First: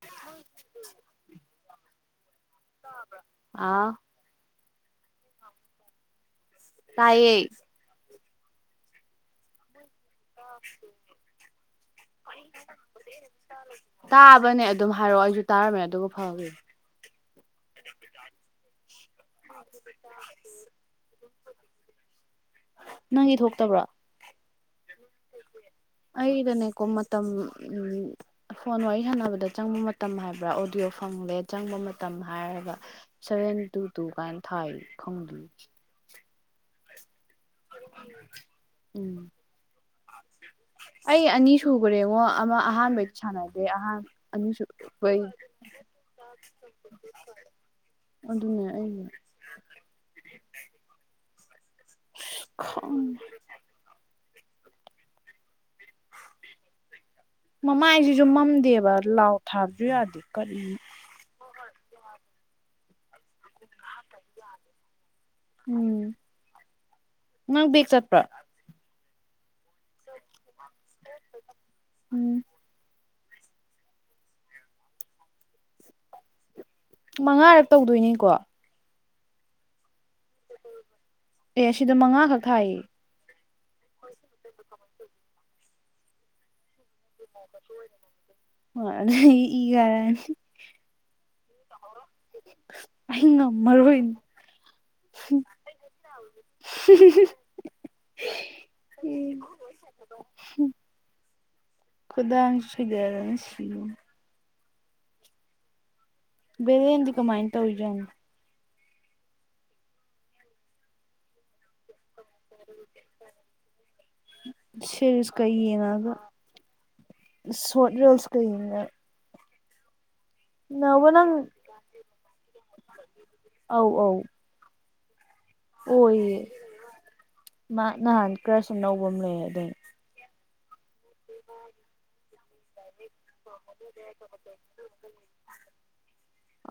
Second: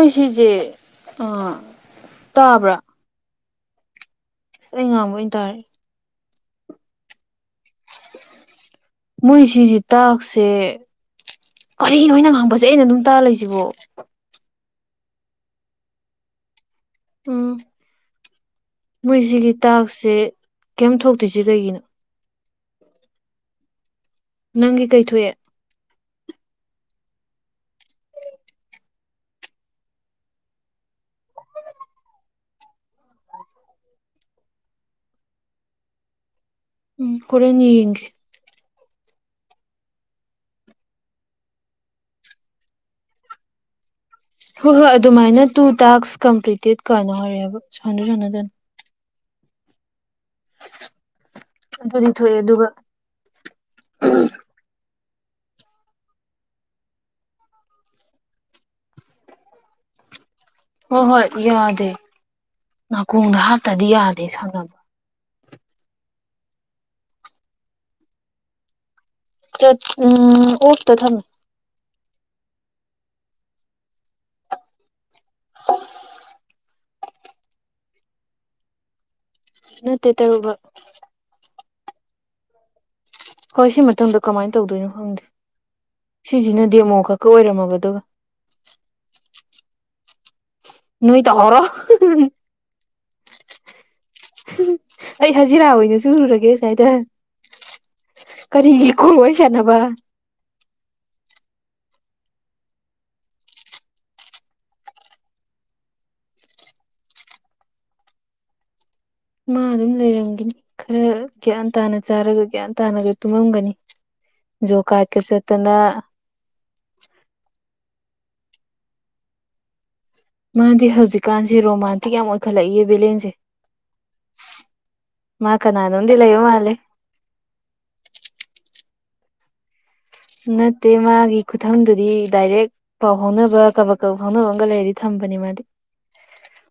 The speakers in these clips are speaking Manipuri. ꯑꯩꯈꯣꯏ ꯁꯤꯁꯦ ꯑ ꯇꯥꯕ꯭ꯔꯥ ꯑꯥ ꯑꯁ ꯑꯩ ꯉꯥꯡꯕ ꯑꯣꯏꯅ ꯇꯥꯔꯦ ꯇꯥꯏꯌꯦ ꯃꯣꯏꯁꯤꯁꯤ ꯇꯥꯛꯁꯦ ꯀꯔꯤꯅꯣꯅ ꯉꯥꯡꯕꯁꯦ ꯑꯩꯅ ꯑꯗꯨꯝ ꯇꯥ ꯂꯩꯁꯤꯕꯣ ꯇꯥꯕꯅꯦ ꯑꯗꯨꯝ ꯍꯥꯏꯔꯛꯑꯣ ꯑꯩꯁꯨ ꯇꯥꯔꯝꯃꯦ ꯑꯗꯨ ꯐꯒꯦ ꯕꯨꯒꯦ [unintelligible] ꯍꯤꯗꯥꯛꯁꯦ ꯀꯦꯝꯊꯣꯛ ꯀ ꯆ ꯀꯩꯒꯤꯅꯣ ꯅꯪꯒꯤ ꯊꯣꯛꯇꯕ꯭ꯔꯣ ꯅꯪꯒꯤ ꯀꯩꯊꯑꯦ ꯑꯩꯗꯅꯦꯀꯣ ꯃꯇꯝ ꯐꯣꯟ ꯋꯥꯔꯤ ꯁꯥꯟꯅꯕꯗ ꯆꯪꯕ ꯃꯇꯝ ꯍꯥꯏꯕ꯭ꯔꯥ ꯑꯣꯗꯤꯌꯣ ꯐꯪꯂꯦ ꯆꯪꯕ ꯃꯇꯝ ꯍꯥꯏꯔꯒ ꯁꯚꯦꯟ ꯇꯨ ꯇꯨ ꯀꯥꯏꯅ ꯊꯥꯏ ꯈꯪꯗ ꯎꯝ ꯍꯣꯔꯦꯟ ꯌꯦꯡꯒꯦ ꯎꯝ ꯑꯩ ꯑꯅꯤ ꯁꯨꯈꯨꯔꯦꯉꯣ ꯑꯃ ꯑꯍꯥꯟꯕꯩꯗꯤ ꯁꯥꯟꯅꯗꯦ ꯑꯍ ꯍꯣꯏ ꯍꯣꯏ ꯑꯗꯨꯃꯥꯏꯅ ꯇꯨ ꯇꯥꯛꯁ ꯀꯝꯄ꯭ꯂꯤꯇꯦꯠ ꯀꯩꯅꯣ ꯑꯣꯏꯔꯦꯕ ꯁꯥꯟꯅ ꯁꯥꯟꯅꯗꯅ ꯑꯗꯨꯅꯦ [unintelligible] ꯑꯗꯨꯗꯤ ꯊꯣꯛꯑꯦ ꯑꯗꯨꯒ ꯈꯪꯗꯦ ꯃꯃꯥꯏꯁꯤꯁꯨ ꯃꯝꯗꯦꯕ ꯂꯥꯎ ꯊꯥꯕꯁꯨ ꯌꯥꯗꯦ ꯀꯔꯤ ꯍꯣꯏ ꯍꯣꯏ ꯌꯥꯗꯦ ꯅꯥꯀꯣꯡꯗ ꯍꯥꯇꯗꯤ ꯌꯥꯗꯦ ꯁꯥꯟꯅꯕ ꯎꯝ ꯃꯥꯪ ꯆꯠꯄ꯭ꯔ ꯆꯠ ꯎꯝ ꯑꯣ ꯇꯊꯝ ꯎꯝ ꯃꯉꯥꯔꯛ ꯇꯧꯗꯣꯏꯅꯤꯀꯣ ꯅꯠꯇꯦ ꯇꯔꯨꯕ ꯑꯦ ꯑꯁꯤꯗ ꯃꯉꯥꯈꯛ ꯊꯥꯏꯌꯦ ꯍꯣꯏ ꯁꯤ ꯃꯇꯝꯗ ꯀꯃꯥꯏꯅ ꯇꯧꯗꯣꯏꯅꯣ ꯈꯪꯗꯦ ꯁꯤꯁꯤꯅꯗꯤ ꯑꯃꯨꯛ ꯈꯛꯀ ꯑꯣꯏꯔꯝꯃꯕ ꯑꯗꯨꯒ ꯍ ꯏꯒ [unintelligible] ꯅꯣꯏꯣꯏ ꯇ ꯍꯔꯣ ꯑꯩꯅ ꯃꯔꯕꯨꯣꯏ ꯑꯩ ꯍꯖꯤꯔꯥ ꯑꯣꯏꯅ ꯆꯨꯔꯨꯔꯒꯦ ꯁꯁꯥꯏꯗ ꯀꯔꯤꯒꯤ ꯀ ꯋꯥꯔꯤ ꯁꯥꯟꯅꯕ ꯈꯨꯗꯥ ꯑꯁꯨꯗꯗꯅ ꯁꯤ ꯕꯍꯤꯗꯤ ꯀꯃꯥꯏꯟ ꯇꯧꯖ ꯃꯥ ꯑꯗꯨꯝ ꯂꯩꯔꯝꯒꯅꯤ ꯈꯔ ꯒ꯭ꯌꯥꯟ ꯇꯥꯅ ꯆꯥꯔꯒ ꯒ꯭ꯌꯥꯟ ꯇꯥꯅꯒ ꯇꯨꯝꯃꯝꯒꯅꯤ ꯖꯣ ꯀꯥꯠꯀ ꯁꯦꯔꯤꯁꯀ ꯆꯠꯇꯅ ꯌꯦꯡꯉꯒ ꯁꯣꯔꯠ ꯔꯔꯤꯦꯜꯁ ꯀꯦ ꯃꯥꯗꯤ ꯍꯧꯖꯤꯛꯀꯥꯟꯁꯤꯦ ꯔꯣꯃꯥꯟ ꯀ ꯌꯥꯝ ꯑꯣꯏꯈꯠꯂꯛꯏ ꯕꯦꯂꯦꯟꯁꯦ ꯑꯧ ꯑꯧ ꯃꯥ ꯀꯅꯥꯅꯣꯝꯗꯤ ꯑꯣꯏ ꯂꯩꯕ ꯃꯥꯜꯂꯦ ꯃꯥ ꯅꯍꯥꯟ ꯀꯁ ꯁꯅꯎꯕ ꯑꯃ ꯂꯩ ꯑꯗꯨ ꯅꯠꯇꯦ ꯃꯥꯒꯤ ꯈꯨꯊꯪꯗꯨꯗꯤ ꯗꯥꯏꯔꯦꯛ ꯄꯥꯎ ꯐꯥꯎꯅꯕ ꯀꯕꯛ ꯀꯕꯛ ꯐꯥꯎꯅꯕ ꯑꯃꯒ ꯂꯩꯔꯗꯤ ꯊꯝꯕꯅꯦ ꯃꯥꯗꯤ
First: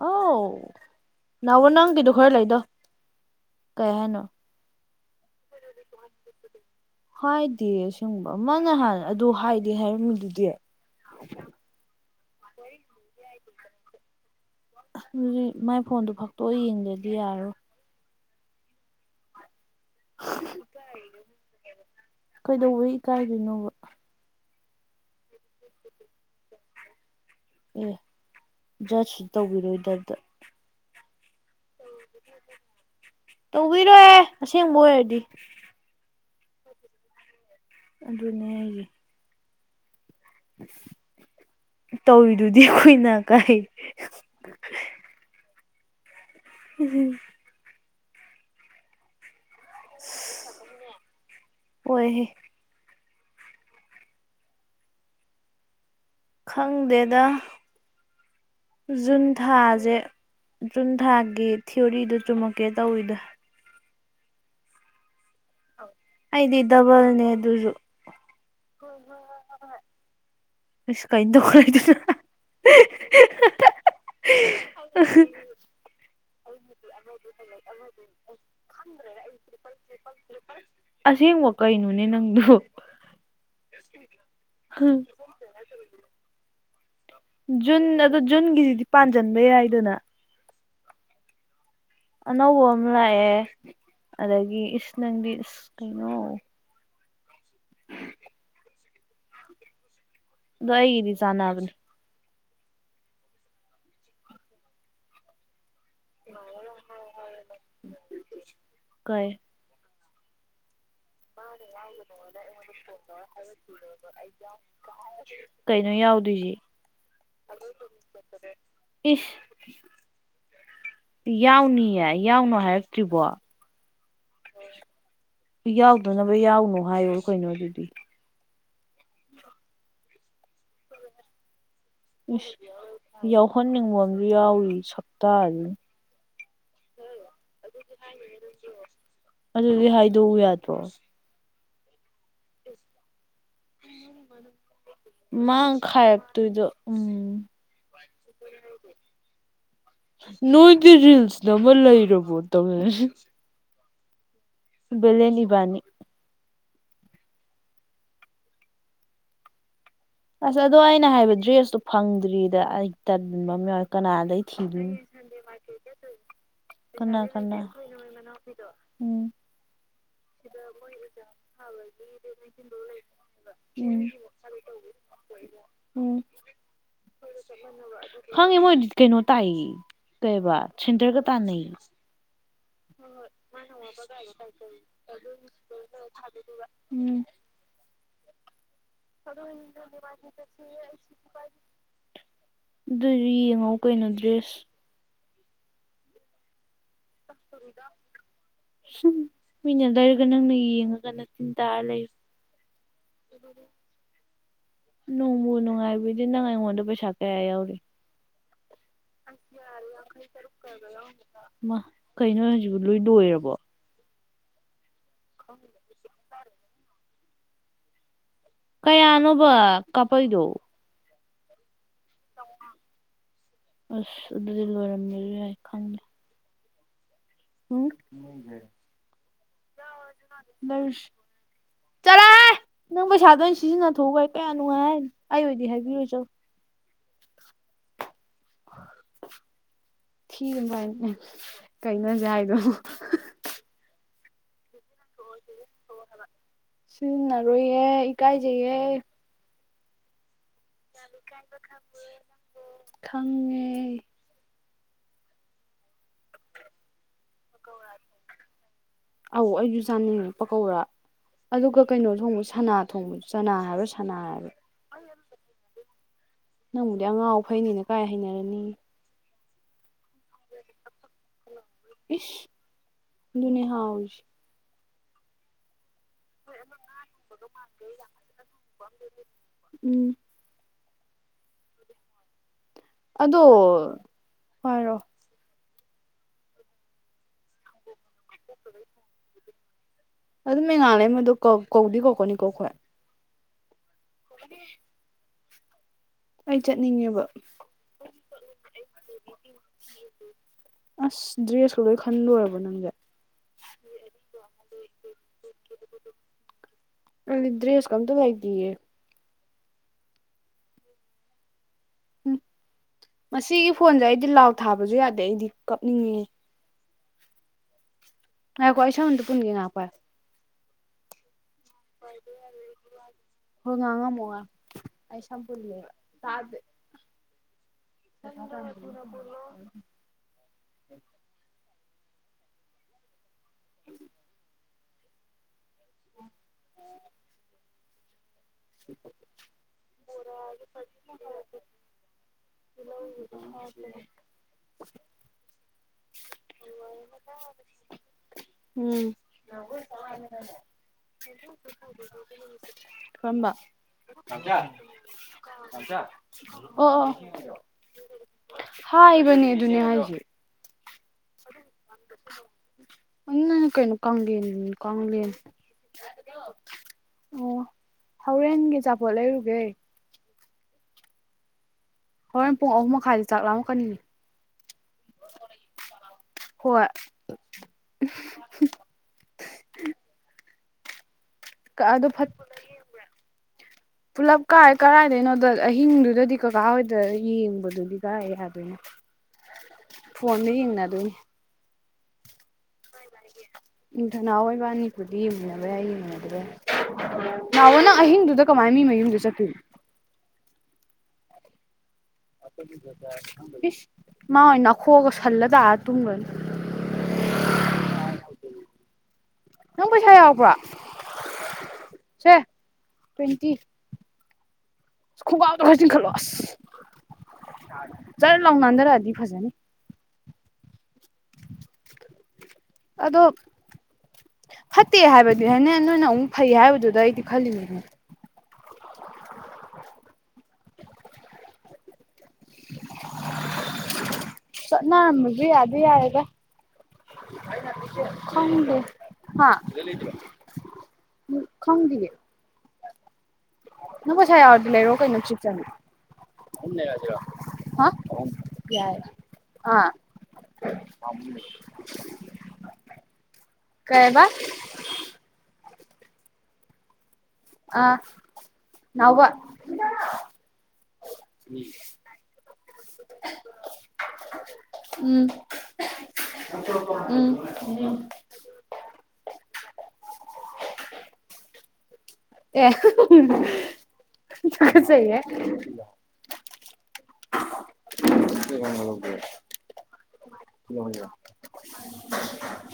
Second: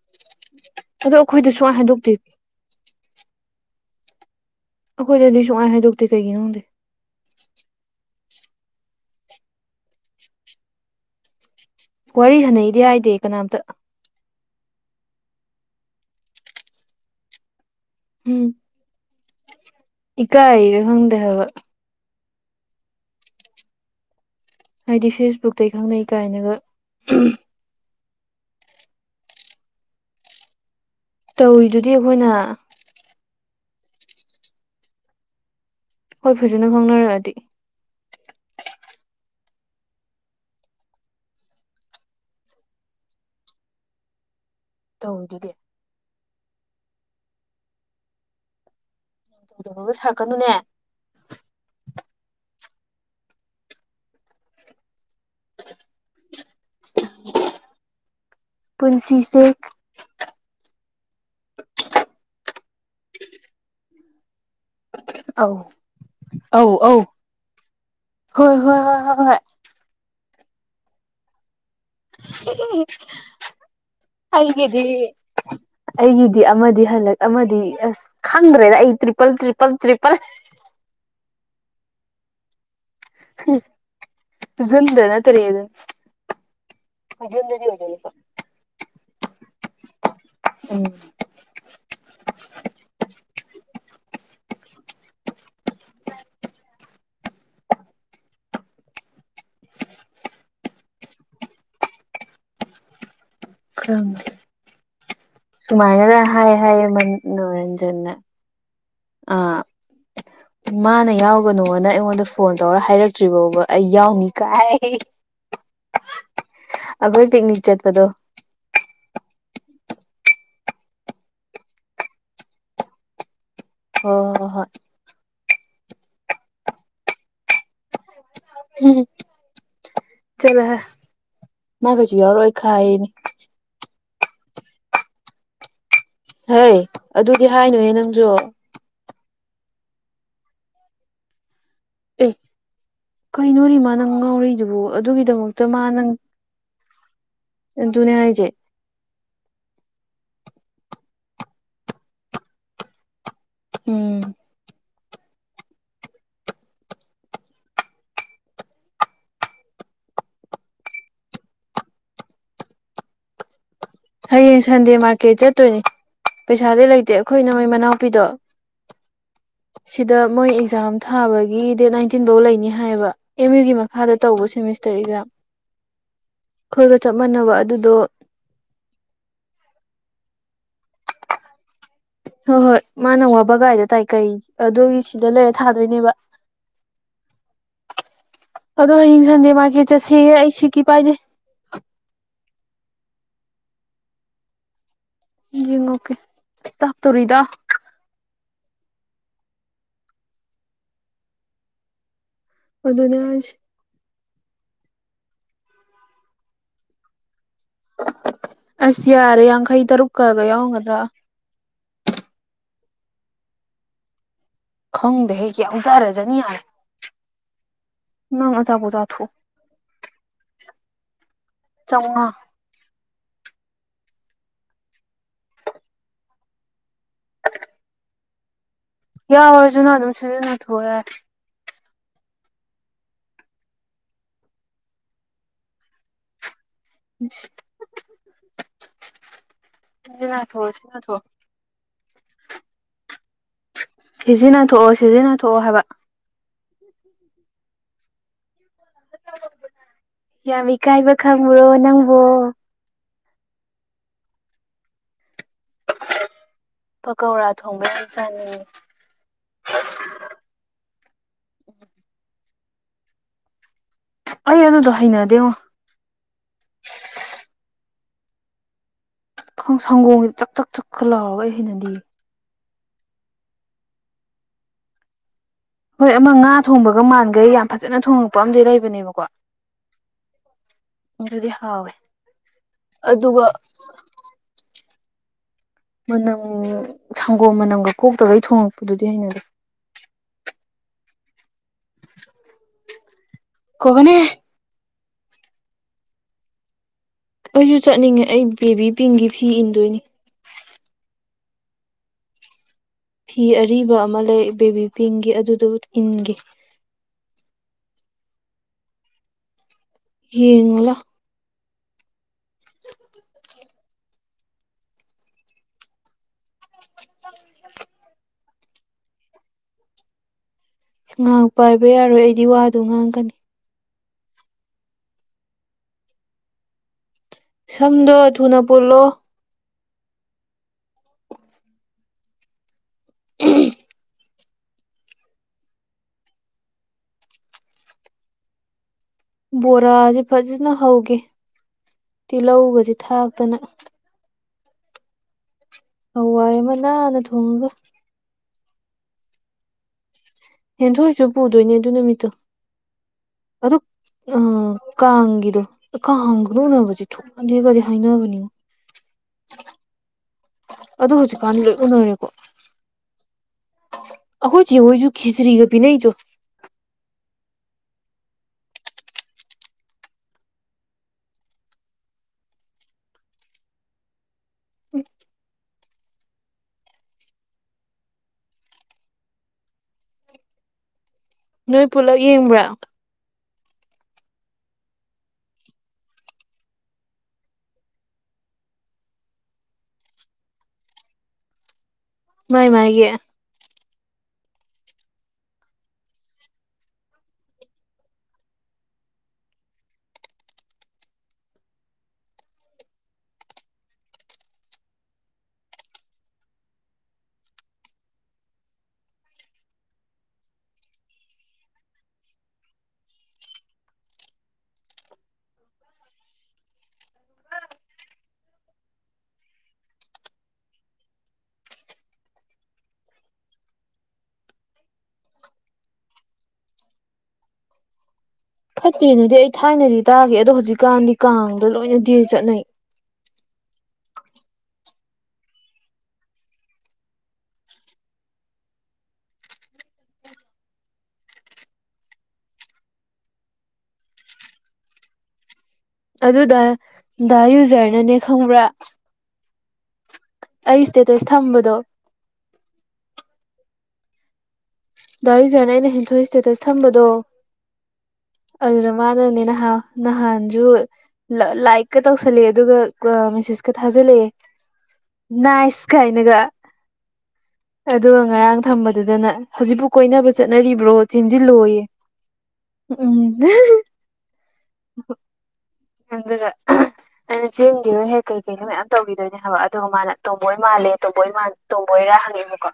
ꯑꯥꯎ ꯑꯗꯣ ꯑꯩꯈꯣꯏꯗ ꯅꯧꯕ ꯁꯨꯡꯍꯥꯏ ꯅꯪꯒꯤꯗꯣ ꯍꯥꯏꯗꯣꯛꯇꯦ ꯈꯔ ꯂꯩꯗꯣ ꯀꯍꯅ ꯑꯩꯈꯣꯏꯗꯗꯤ ꯁꯨꯡꯉꯥꯏ ꯍꯥꯏꯗꯣꯛꯇꯤ ꯀꯩꯒꯤꯅꯣꯗꯦ ꯃꯥꯅ ꯍꯥꯟꯅ ꯑꯗꯨ ꯍꯥꯏꯗꯤ ꯍꯥꯏꯔꯝꯃꯤꯗꯨꯗꯤ ꯋꯥꯔꯤ ꯁꯥꯟꯅꯩꯗꯤ ꯍꯥꯏꯗꯦ ꯀꯅꯥꯝꯇ ꯎꯝ ꯃꯥꯏ ꯐꯣꯟꯗꯨ ꯐꯛꯇꯣꯛ ꯌꯦꯡꯗꯗꯤ ꯌꯥꯔꯣꯏ ꯎꯝ ꯏꯀꯥꯏꯔꯣ ꯈꯪꯗꯦꯕ ꯀꯩꯗꯧꯕꯩ ꯀꯥꯏꯗꯣꯏꯅꯣꯕ ꯍꯥꯏꯗꯤ ꯐꯦꯁꯕꯨꯛ ꯑꯇꯩ ꯈꯪꯅꯩ ꯀꯥꯏꯅꯒ ꯇꯧꯕꯤꯔꯣꯏꯗꯕꯗꯣ ꯇꯧꯔꯤꯗꯨꯗꯤ ꯑꯩꯈꯣꯏꯅ ꯇꯧꯕꯤꯔꯣ ꯑꯁꯦꯡꯕ ꯑꯣꯏꯔꯗꯤ ꯍꯣꯏ ꯐꯖꯅ ꯈꯪꯅꯔꯛꯑꯗꯤ ꯑꯗꯨꯅꯦ ꯑꯩꯒꯤ ꯇꯧꯋꯤꯗꯨꯗꯤ ꯀꯨꯏꯅ ꯀꯥꯏ ꯇꯧꯗꯨꯗꯤ ꯎꯝ ꯇꯧꯗꯔꯒ ꯁꯥꯀꯅꯨꯅꯦ ꯍꯣꯏꯍꯦ ꯈꯪꯗꯦꯗ ꯖꯨꯟ ꯄꯨꯟꯁꯤꯁꯦ ꯑꯧ ꯊꯥꯁꯦ ꯖꯨꯟ ꯊꯥꯒꯤ ꯊꯤꯑꯣꯔꯤꯗꯨ ꯆꯨꯝꯃꯛ ꯀꯦ ꯇꯧꯋꯤꯗ ꯑꯥꯎ ꯑꯩꯗꯤ ꯗꯕꯜꯅꯦ ꯑꯗꯨꯁꯨ ꯍꯣꯏ ꯍꯣꯏ ꯍꯣꯏ ꯍꯣꯏ ꯍꯣꯏ ꯑꯁ ꯀ ꯏ ꯇ ꯍꯒꯗꯦꯒꯤꯗ ꯑꯃꯗꯤ ꯍꯜꯂꯛ ꯑꯃꯗꯤ ꯑꯁ ꯈꯪꯗ꯭ꯔꯦꯗ ꯑꯩ ꯇ꯭ꯔꯤꯄꯜ ꯇ꯭ꯔꯤꯄꯜ ꯇ꯭ꯔꯤꯄꯜ ꯁꯦꯡ ꯋꯥ ꯀꯥꯏꯩꯅꯨꯅꯦ ꯅꯪꯗꯨ ꯖꯗꯗ ꯇꯔꯤꯗ ꯖꯨꯟ ꯑꯗꯣ ꯖꯨꯟꯒꯤꯁꯤꯗꯤ ꯄꯥꯟꯁꯤꯟꯕꯩ ꯌꯥꯏꯗꯅ ꯎꯝ ꯑꯅꯧꯕ ꯑꯃ ꯂꯥꯛꯑꯦ ꯑꯗꯒꯤ ꯏꯁꯁ ꯅꯪꯗꯤ ꯏꯁ ꯀꯩꯅꯣ ꯣꯏꯔꯤ ꯆꯅ ꯑꯗꯨꯅꯤ ꯑ ꯁꯨꯃꯥꯏꯅꯗ ꯍꯥꯏꯌꯦ ꯍꯥꯏꯌꯦ ꯃꯔꯅ ꯆꯟꯅ ꯀꯩ ꯑ ꯃꯥꯅ ꯌꯥꯎꯒꯅꯨꯅ ꯑꯩꯉꯣꯟꯗ ꯐꯣꯟ ꯇꯧꯔ ꯍꯥꯏꯔꯛꯇ꯭ꯔꯤ ꯐꯥꯎꯕ ꯑꯩ ꯌꯥꯎꯅꯤ ꯀꯥꯏ ꯀꯩꯅꯣ ꯌꯥꯎꯗꯣꯏꯁꯤ ꯑꯩꯈꯣꯏ ꯄꯤꯛꯅꯤꯛ ꯆꯠꯄꯗꯣ ꯏꯁ ꯌꯥꯎꯅꯤꯌꯦ ꯌꯥꯎꯅꯣ ꯍꯥꯏꯔꯛꯇ꯭ꯔꯤꯕꯣ ꯍ ꯍꯣ ꯍꯣꯏ ꯌꯥꯎꯗꯅꯕ ꯌꯥꯎꯅꯣ ꯍꯥꯏꯌꯣ ꯀꯩꯅꯣ ꯑꯗꯨꯗꯤ ꯎꯝ ꯆꯂ ꯍꯥꯏꯦ ꯃꯥꯒꯁꯨ ꯌꯥꯎꯔꯣꯏ ꯈꯅꯦ ꯎꯔꯤꯌꯥꯎꯔꯤ ꯁꯞꯇꯥꯔꯤ ꯍꯩ ꯑꯗꯨꯗꯤ ꯍꯥꯏꯅꯨꯍꯦ ꯅꯪꯖꯨ ꯑꯗꯨꯗꯤ ꯍꯥꯏꯗꯣꯛꯎ ꯌꯥꯗ꯭ꯔꯣ ꯄ ꯀꯩꯅꯣꯔꯤ ꯃꯥ ꯅꯪ ꯉꯥꯎꯔꯤꯗꯨꯕꯨ ꯑꯗꯨꯒꯤꯗꯃꯛꯇ ꯃꯥꯡ ꯃꯥ ꯅꯪ ꯈꯥꯏꯔꯛꯇꯣꯏꯗꯣ ꯎꯝ ꯅ ꯍꯥꯏꯖꯦ ꯅꯣꯏꯗꯤ ꯔꯤꯜꯁꯇ ꯑꯃ ꯂꯩꯔꯕꯣ ꯇꯧ ꯎꯝ ꯂꯦꯅꯤꯕꯅꯤꯅꯤ ꯑꯁ ꯑꯗꯣ ꯑꯩꯅ ꯍꯥꯏꯕ ꯗ꯭ꯔꯦꯁꯇꯨ ꯐꯪꯗ꯭ꯔꯤꯗ ꯑꯩ ꯇꯟꯕ ꯑꯃ ꯌꯥ ꯍꯌꯦꯡ ꯁꯟꯗꯦ ꯃꯥꯔꯀꯦꯠ ꯆꯠꯇꯣꯏꯅꯦ ꯄꯩꯁꯥꯗꯤ ꯂꯩꯇꯦ ꯀꯅꯥ ꯑꯩꯈꯣꯏꯅ ꯃꯣꯏ ꯀꯅꯥ ꯃꯅꯥꯎꯄꯤꯗꯣ ꯎꯝ ꯁꯤꯗ ꯃꯣꯏ ꯑꯦꯛꯖꯥꯝ ꯊꯥꯕꯒꯤ ꯗꯦꯠ ꯅꯥꯏꯟꯇꯤꯟꯐꯧ ꯂꯩꯅꯤ ꯍꯥꯏꯌꯦꯕ ꯑꯦꯝ ꯌꯨꯒꯤ ꯎꯝ ꯃꯈꯥꯗ ꯇꯧꯕ ꯁꯦꯃꯤꯁꯇꯔ ꯑꯦꯛꯖꯥꯝ ꯎꯝ ꯈꯣꯏꯒ ꯆꯞ ꯃꯥꯟꯅꯕ ꯑꯗꯨꯗꯣ ꯈꯪꯉꯦ ꯃꯣꯏ ꯀꯩꯅꯣ ꯇꯥꯏ ꯀꯩꯕ ꯁꯤꯟꯗꯔꯒ ꯇꯥꯟꯅꯩ ꯍꯣꯏ ꯍꯣꯏ ꯃꯥꯅ ꯎꯝ ꯋꯥꯕ ꯀꯥꯏꯗ ꯇꯥꯏꯀꯩ ꯑꯗꯨꯒꯤ ꯁꯤꯗ ꯂꯩꯔ ꯊꯥꯗꯣꯏꯅꯦꯕ ꯑꯗꯣ ꯍꯌꯦꯡ ꯁꯟꯗꯦ ꯃꯥꯔꯀꯦꯠ ꯆꯠꯁꯦꯌꯦ ꯑꯩ ꯁꯤꯀꯤ ꯄꯥꯏꯗꯦ ꯑꯗꯨ ꯌꯦꯡꯉꯣ ꯑꯩꯈꯣꯏꯅ ꯗ꯭ꯔꯦꯁ ꯌꯦꯡ ꯑꯣꯀꯦ ꯎꯝ ꯃꯤꯅ ꯂꯩꯔꯒ ꯅꯪꯅ ꯌꯦꯡꯉꯒꯅ ꯇꯤꯟ ꯇꯥꯔ ꯂꯩꯌ ꯑꯗꯨ ꯑꯗꯨꯅ ꯅꯣꯡꯕꯨ ꯅꯨꯡꯉꯥꯏꯕꯤꯗꯦ ꯅꯪ ꯑꯩꯉꯣꯜꯗ ꯄꯩꯁꯥ ꯀꯌꯥ ꯌꯥꯎꯔꯤ ꯑꯁ ꯌꯥꯔꯦ ꯌꯥꯡꯈꯩ ꯇꯔꯨꯛꯀꯒ ꯌꯥꯎꯒꯗ꯭ꯔꯥ ꯁꯤꯕꯨ ꯂꯣꯏ ꯂꯣꯏꯔꯕꯣ ꯈꯪꯗꯦ ꯍꯦ ꯌꯥꯝ ꯆꯥꯔꯖꯅꯤ ꯌꯥꯔꯦ ꯅꯪ ꯑꯆꯥꯄꯣꯠ ꯆꯥꯊꯣꯛꯑꯣ ꯀꯌꯥꯅꯣꯕ ꯀꯥꯄꯩꯗꯣ ꯆꯝꯉꯥ ꯑꯁ ꯑꯗꯨꯗꯤ ꯂꯔꯝꯃꯤ ꯌꯥ ꯈꯪꯗꯦ ꯎꯝ ꯌꯥꯎꯔꯁꯨ ꯅꯪ ꯑꯗꯨꯝ ꯁꯤꯖꯤꯟꯅꯊꯣꯛꯑꯣ ꯌ ꯆꯂꯥꯍꯦ ꯅꯪ ꯄꯩꯁꯥꯗ ꯑꯩꯏꯅ ꯁꯤꯖꯤꯟꯅꯊꯣꯛꯎ ꯀꯥꯌꯥ ꯅꯨꯡꯉꯥꯏ ꯍꯥꯏꯅꯣ ꯑꯩ ꯑꯣꯏꯗꯤ ꯍꯥꯏꯕꯤꯔꯣꯏ ꯆꯣ [unintelligible] [unintelligible] ꯁꯤꯖꯤꯟꯅꯊꯣ ꯊꯤꯒꯅꯨ ꯚꯥꯏ ꯁꯤꯖꯤꯟꯅꯊꯣ ꯀꯩꯅꯣ ꯍꯧꯖꯤ ꯍꯥꯏꯗꯣ ꯁꯤꯖꯤ ꯅ ꯊꯣ ꯁꯤꯖꯤꯟꯅ ꯊꯣꯛꯑꯣ ꯍꯥꯏꯕ ꯁꯤꯟꯅꯔꯣꯏꯌꯦ ꯏꯀꯥꯏꯖꯩꯌꯦ ꯌꯥꯝ ꯏꯀꯥꯏꯕ ꯈꯪꯉꯨꯔꯣ ꯅꯪꯕꯣ ꯈꯪꯉꯦ ꯄꯀꯧꯔꯥ ꯊꯣꯡꯕ ꯌꯥꯝ ꯆꯥꯅꯤꯡꯉꯤ ꯑꯧ ꯑꯩꯁꯨ ꯆꯥꯅꯤꯡꯉꯦ ꯄꯀꯧꯔꯥ ꯑꯗꯨꯒ ꯀꯩꯅꯣ ꯊꯣꯡꯕ ꯁꯅꯥ ꯊꯣꯡꯕ ꯆꯅꯥ ꯍꯥꯏꯕꯔ ꯑꯩ ꯑꯗꯨꯗꯣ ꯍꯩꯅꯗꯦꯉꯣ ꯅꯪꯕꯨꯗꯤ ꯑꯉꯥꯎ ꯐꯩꯅꯤꯅ ꯀꯥꯏ ꯍꯩꯅꯔꯅꯤ ꯈꯣꯡꯁ ꯍꯪꯒꯣꯏ ꯆꯥꯛ ꯆꯛ ꯆꯛ ꯀ ꯂꯥꯎꯔꯒ ꯑꯩ ꯍꯩꯅꯗꯤꯌꯦ ꯑꯗꯨꯅ ꯍꯥꯥꯎꯔꯤꯁꯦ ꯍꯣꯏ ꯑꯃ ꯉꯥ ꯊꯣꯡꯕꯒ ꯃꯥꯟꯈꯩ ꯌꯥꯝ ꯐꯖꯅ ꯊꯣꯡꯉꯛꯄ ꯑꯃꯗꯤ ꯂꯩꯕꯅꯦꯕꯀꯣ ꯎꯝ ꯑꯗꯨꯗꯤ ꯍꯥꯎꯋꯦ ꯑꯗꯣ ꯑꯗꯨꯒ ꯐꯥꯏꯔꯣ ꯃꯅꯝ ꯁꯪꯒꯣꯝ ꯃꯅꯝ ꯀꯣꯛꯇꯒꯩ ꯊꯣꯉꯛꯄꯗꯨꯗꯤ ꯍꯩꯅꯗꯦ ꯑꯗꯨ ꯃꯉꯥꯂ ꯃꯗꯨ ꯀꯧꯗꯤ ꯀꯧꯔꯛꯀꯅꯤ ꯀꯣ ꯑꯩꯈꯣꯏ ꯀꯒꯅꯦ ꯑꯩ ꯆꯠ ꯑꯩꯁꯨ ꯆꯠꯅꯤꯡꯉꯦ ꯑꯩ ꯕꯦꯕꯤ ꯄꯤꯡꯒꯤ ꯐꯤ ꯏꯟꯗꯣꯏꯅꯤ ꯗ꯭ꯔꯦꯁ ꯀ ꯂꯣꯏ ꯈꯟꯂꯣꯏꯔꯕꯣ ꯅꯪꯗꯤ ꯐꯤ ꯑꯔꯤꯕ ꯑꯃ ꯂꯩ ꯕꯦꯕꯤ ꯄꯤꯡꯒꯤ ꯑꯗꯨꯗꯨ ꯏꯟꯈꯤ ꯀꯝꯗ ꯂꯩꯇꯌꯦ ꯌꯦꯉꯒ ꯎꯝ ꯃꯁꯤꯁꯤꯒꯤ ꯐꯣꯟꯁꯦ ꯑꯩꯗꯤ ꯂꯥꯎ ꯊꯥꯕꯁꯨ ꯌꯥꯗꯦ ꯑꯩꯗꯤ ꯀꯞꯅꯤꯡꯉꯤ ꯑ ꯀꯣꯏꯁ ꯃꯇ ꯄꯨꯟꯒꯦꯅꯄꯥ ꯁꯎ ꯄꯥꯏꯕ ꯌꯥꯔꯣꯏ ꯑꯩꯗꯤ ꯋꯥꯗꯣ ꯉꯥꯡꯒꯅꯤ ꯑꯩꯁꯝꯄꯨꯔ ꯂꯩ ꯇꯗ ꯁꯝꯗꯣ ꯊꯨꯅ ꯄꯨꯣꯜꯂꯣ [unintelligible] ꯎ ꯕꯣꯔꯥꯁꯦ ꯐꯖꯅ ꯍꯧꯒꯦ ꯇꯤꯜꯍꯧꯒꯁꯦ ꯊꯥꯛꯇꯅ [unintelligible] ꯍꯋꯥꯏ ꯑꯃ ꯅꯥꯟꯅ ꯊꯣꯡꯉꯒ ꯎꯝ ꯍꯦꯟꯊꯣꯏꯁꯨ ꯄꯨꯗꯣꯏꯅꯦ ꯑꯗꯨ ꯅꯨꯃꯤꯠꯇ ꯀꯔꯝꯕ ꯑꯗꯨ ꯑ ꯀꯥꯡꯒꯤꯗꯣ ꯑꯣ ꯀꯥꯡꯒꯅꯨꯅꯕꯗꯤ ꯑꯣ ꯊꯣꯛꯑꯗꯦꯒꯗꯤ ꯍꯥꯏꯅꯕꯅꯤ ꯍꯥꯏꯕꯅꯦ ꯑꯗꯨꯅꯦ ꯍꯥꯏꯁꯦ ꯑ ꯍꯧꯖꯤꯛꯀꯥꯟꯗꯤ ꯂꯣꯏ ꯎꯅꯔꯦꯀꯣ ꯑꯣꯟꯅꯅ ꯀ ꯀꯪꯂꯦꯟ ꯑꯩꯈꯣꯏ ꯆꯦ ꯍꯣꯏꯁꯨ ꯀꯥꯡꯂꯦ ꯈꯦꯆ꯭ꯔꯤꯒ ꯄꯤꯅꯩꯗꯣ ꯑꯣ ꯍꯣꯔꯦꯟꯒꯤ ꯆꯆꯥꯄꯣꯠ ꯂꯩꯔꯨꯒꯦ ꯍꯣꯔꯦꯟ ꯄꯨꯡ ꯑꯍꯨꯝ ꯃꯈꯥꯏꯗꯤ ꯆꯥꯛ ꯂꯥꯛꯀꯅꯤꯅꯤ ꯍꯣꯏ ꯅꯣꯏ ꯑꯗꯨ ꯄꯨꯂꯞ ꯐꯠ ꯌꯦꯡꯕ꯭ꯔꯥ ꯄꯨꯂꯞ ꯀꯥꯏ ꯀꯔꯥꯏꯗꯣꯏꯅꯣꯗ ꯑꯍꯤꯡꯗꯨꯗꯗꯤ ꯀꯀꯥ ꯍꯣꯏꯗ ꯌꯦꯡꯕꯗꯨꯗꯤ ꯀꯥꯏꯑ ꯍꯥꯏꯗꯣꯏꯅꯣ ꯐꯣꯟꯗ ꯌꯦꯡꯅꯗꯣꯏꯅꯦ ꯃꯥꯏ ꯃꯥꯥꯏ ꯌꯦ ꯎꯝ ꯊ ꯅꯍꯋꯥꯏ ꯏꯕꯥꯅꯤꯄꯨꯔꯗꯤ ꯌꯦꯡꯃꯤꯟꯅꯕ ꯌꯥꯏ ꯌꯦꯡꯃꯤꯟꯅ ꯑꯗꯨ ꯅꯍꯥꯋꯥ ꯅꯪ ꯑꯍꯤꯡꯗꯨꯗ ꯀꯃꯥꯏꯅ ꯃꯤ ꯃꯌꯨꯝꯗꯨ ꯆꯠꯀ ꯃꯥꯏꯅꯈꯣꯛꯑꯒ ꯁꯜꯂꯗ ꯇꯨꯝꯒ ꯇꯨꯝꯒꯔꯅꯤ ꯅꯪ ꯄꯩꯁꯥ ꯌꯥꯎꯕ꯭ꯔꯣ ꯁꯦ ꯇ꯭ꯋꯦꯟꯇꯤ ꯈꯣꯡꯒꯥꯎꯗ ꯈꯔ ꯆꯤꯡꯈꯠꯂꯣ ꯑꯁ ꯆꯖꯔ ꯂꯥꯎ ꯅꯥꯟꯊꯔꯛꯑꯗꯤ ꯐꯖꯅꯤ ꯑꯗꯣ ꯐꯠꯇꯦ ꯍꯥꯏꯕꯗꯤ ꯍꯅꯦ ꯅꯣꯏꯅ ꯑꯃꯨꯛ ꯐꯩ ꯍꯥꯏꯕꯗꯨꯗ ꯑꯩꯗꯤ ꯈꯜꯂꯤꯅꯤꯅꯦ ꯐꯠꯇꯦꯅꯗꯤ ꯑꯩ ꯊꯥꯏꯅꯗꯤ ꯇꯥꯒꯦ ꯑꯗꯣ ꯍꯧꯖꯤꯛꯀꯥꯟꯗꯤ ꯀꯥꯡꯗ ꯂꯣꯏꯅ ꯗꯦꯠꯇꯤ ꯆꯠꯅꯩ ꯁꯅꯥ ꯃ ꯌꯥꯗ ꯌꯥꯔꯦꯗ ꯈꯪꯗꯦ ꯍꯥ ꯁꯤꯗꯩꯩ ꯂꯩꯗꯣꯏꯔꯣ ꯀꯪꯗꯤꯌꯦ ꯅꯪ ꯀꯩꯁꯥꯏ ꯌꯥꯎꯔꯗꯤ ꯂꯩꯔꯣ ꯀꯩꯅꯅꯨꯡ ꯆꯨꯞꯛ ꯆꯅꯤ ꯑꯗꯨꯗ ꯗ ꯍꯥ ꯌꯨꯖꯔꯅꯅꯦ ꯈꯪꯕ꯭ꯔꯥ ꯌꯥꯏ ꯑꯥ ꯑꯩꯁꯇꯦꯇꯁ ꯊꯝꯕꯗꯣ ꯀꯩꯕ ꯗꯥꯏꯖꯅ ꯑꯩꯅ ꯍꯦꯟꯊꯣꯛꯏ ꯏꯁꯇꯦꯇꯁ ꯊꯝꯕꯗꯣ ꯑꯥ ꯑꯗꯨꯗ ꯅꯥꯎꯕ ꯃꯥꯅꯅꯦ ꯅꯍꯥꯟ ꯅꯍꯥꯟꯁꯨ ꯂꯥꯏꯔꯤꯛꯀ ꯇꯧꯁꯜꯂꯦ ꯑꯗꯨꯒ ꯃꯦꯁꯦꯁꯀ ꯊꯥꯖꯜꯂꯛꯑꯦ ꯎꯝ ꯅꯥꯏꯁ ꯀꯥꯏꯅꯒ ꯎꯝ ꯑꯗꯨꯒ ꯉꯔꯥꯡ ꯊꯝꯕꯗꯨꯗꯅ ꯍꯧꯖꯤꯛꯕꯨ ꯀꯣꯏꯅꯕ ꯆꯠꯅꯔꯤꯕ꯭ꯔꯣ ꯆꯦꯟꯁꯤꯜꯂꯣꯏꯌꯦ ꯑꯦ ꯎꯝ ꯇꯨꯀꯠꯆꯩꯍꯦ ꯑꯗꯨ ꯑꯩꯅ ꯆꯦꯟꯒꯤꯔꯣꯏꯍꯦꯛ ꯀꯩꯀꯩꯅꯣ ꯃꯌꯥꯝ ꯇꯧꯈꯤꯗꯣꯏꯅꯦ ꯍꯥꯏꯕ ꯑꯗꯨꯒ ꯃꯥꯅ ꯇꯣꯝꯕꯣꯏ ꯃꯥꯜꯂꯦ ꯇꯣꯝꯕꯣꯏ ꯇꯣꯝꯕꯣꯏꯔꯥ ꯍꯪꯉꯛꯏꯕꯀꯣ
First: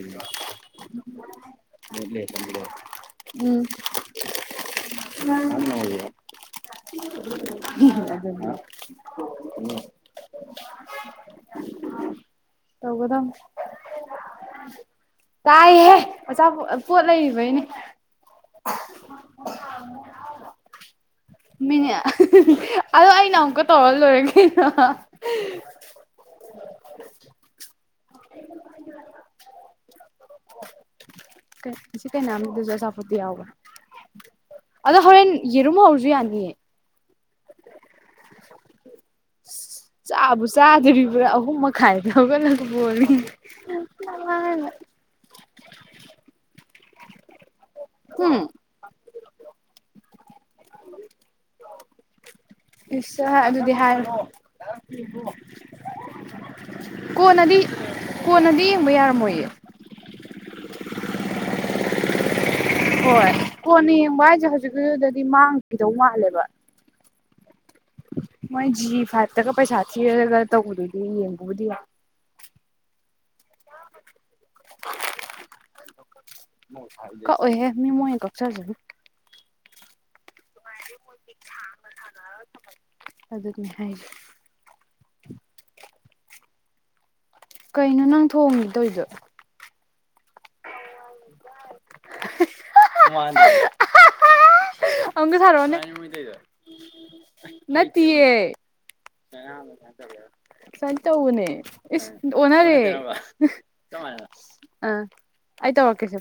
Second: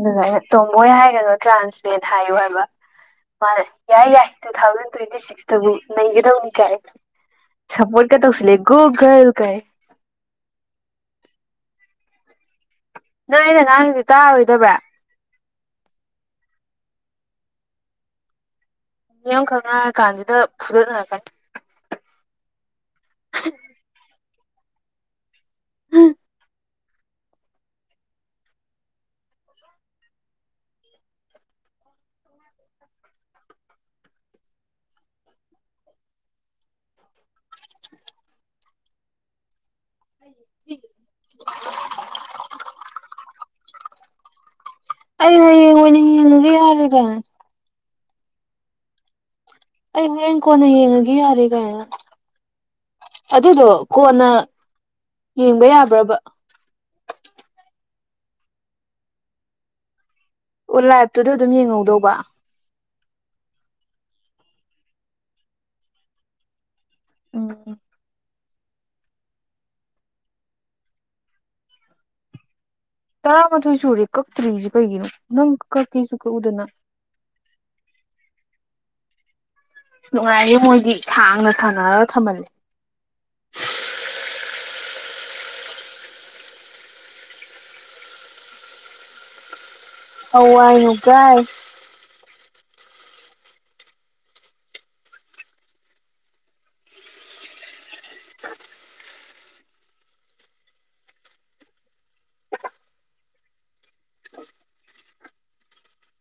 ꯑꯗꯨꯒ ꯑꯩꯅ ꯇꯣꯝꯕꯣꯏ ꯍꯥꯏꯒꯅꯨ ꯇ꯭ꯔꯥꯟꯁꯂꯦꯠ ꯍꯥꯏꯌꯨ ꯍꯥꯏꯕ ꯎꯝ ꯃꯥꯅꯦ ꯎꯝ ꯌꯥꯏ ꯌꯥꯏ ꯇꯨ ꯊꯥꯎꯖꯟ ꯇ꯭ꯋꯦꯟꯇꯤ ꯁꯤꯛꯁꯇꯕꯨ ꯅꯩꯒꯗꯧꯅꯤ ꯀꯥꯏ ꯁꯄꯣꯔꯠꯀ ꯇꯧꯁꯤꯜꯂꯦ ꯒꯨ ꯒꯔꯜ ꯀꯥꯏ ꯇꯧꯒꯗ ꯅꯪ ꯑꯩꯅ ꯉꯥꯡꯉꯤꯁꯦ ꯇꯥꯔꯣꯏꯗꯕ꯭ꯔꯥ ꯀꯥꯏ ꯍꯦ ꯑ ꯄꯣꯠ ꯂꯩꯔꯤꯕꯩꯅꯦ ꯃꯤꯌꯥꯝ ꯈꯪꯅꯔ ꯀꯥꯟꯁꯤꯗ ꯐꯨꯗꯠꯅꯔꯛꯀꯅꯤ ꯃꯤꯅꯤ ꯑꯗꯣ ꯑꯩꯅ ꯑꯃꯨꯛꯀ ꯇꯧꯔ ꯂꯣꯏꯔꯦ ꯑ [unintelligible] [inaudible] [inaudible] ꯁꯤ ꯀꯩꯅꯝꯗꯨꯁꯨ ꯑꯆꯥꯄꯣꯠꯇꯣ ꯌꯥꯎꯕ ꯑꯗꯣ ꯍꯣꯔꯦꯟ ꯌꯦꯔꯨꯝ ꯍꯧꯔꯁꯨ ꯌꯥꯅꯤꯌꯦ [inaudible] ꯆꯥꯕꯨ ꯆꯥꯗ꯭ꯔꯤꯕ꯭ꯔꯥ ꯑꯍꯨꯝ ꯃꯈꯥꯏꯗꯒꯂꯛꯄꯣꯅꯤ ꯅ ꯑꯩ ꯍꯌꯦꯡ ꯑꯣꯏꯅ ꯌꯦꯡꯉꯒꯦ [unintelligible] ꯎ ꯑꯩ ꯍꯣꯔꯦꯟ ꯀꯣꯟꯅ ꯌꯦꯡꯉꯒꯦ ꯌꯥꯔꯦ ꯀꯥꯏꯅ ꯏꯁ ꯑꯗꯨꯗꯣ ꯑꯗꯨꯗꯤ ꯍꯥꯏꯔꯣ ꯀꯣꯟꯅ ꯌꯦꯡꯕ ꯌꯥꯕ꯭ꯔꯕ ꯀꯣꯟꯅꯗꯤ ꯀꯣꯟꯅꯗꯤ ꯌꯦꯡꯕ ꯌꯥꯔꯝꯃꯣꯏꯌꯦ ꯑꯣ ꯂꯥꯏꯕꯇꯨꯗ ꯑꯗꯨꯝ ꯌꯦꯡꯍꯧꯗꯧꯕ ꯍꯣꯏ ꯀꯣꯟꯅ ꯌꯦꯡꯕ ꯍꯥꯏꯁꯦ ꯍꯧꯖꯤꯛꯗꯗꯤ ꯃꯥꯡꯈꯤꯗꯧ ꯃꯥꯜꯂꯦꯕ ꯎꯝ ꯃꯣꯏ ꯖꯤ ꯐꯥꯏꯚꯇꯒ ꯄꯩꯁꯥ ꯊꯤꯔꯒ ꯇꯧꯕꯗꯨꯗꯤ ꯌꯦꯡꯕꯕꯨꯗꯤ ꯇꯔꯥꯃꯥꯊꯣꯏ ꯁꯨꯔꯦ ꯀꯛꯇ꯭ꯔꯤꯕꯁꯤ ꯀꯩꯒꯤꯅꯣ ꯅꯪ ꯀꯛꯀꯦꯁꯨ ꯀꯛꯎꯗꯅ ꯀ ꯑꯣꯏꯍꯦ ꯃꯤ ꯃꯣꯏ ꯀꯣ ꯁꯥꯖ ꯑꯗꯨ ꯅꯨꯡꯉꯥꯏꯌꯦ ꯃꯣꯏꯗꯤ ꯁꯥꯡꯅ ꯁꯥꯟꯅꯔꯒ ꯊꯝꯍꯜꯜꯂꯤꯦ ꯑꯗꯨꯅꯦ ꯍꯥꯏꯁꯦ ꯀꯩꯅꯣ ꯅꯪ ꯊꯣꯡꯒꯦ ꯇꯧꯔꯤꯗꯣ ꯍꯧ ꯋꯥꯏ ꯍꯨꯒꯥꯏ ꯑꯃꯪꯒ ꯁꯥꯔꯣꯅꯦ ꯅꯠꯇꯦꯌꯦ ꯁꯨꯃꯥꯏꯅ ꯇꯧꯕꯅꯦ ꯏꯁ ꯑꯣꯟꯅꯔꯦ ꯑꯥ ꯑꯩ ꯇꯧꯔꯛꯀꯦ ꯁꯦ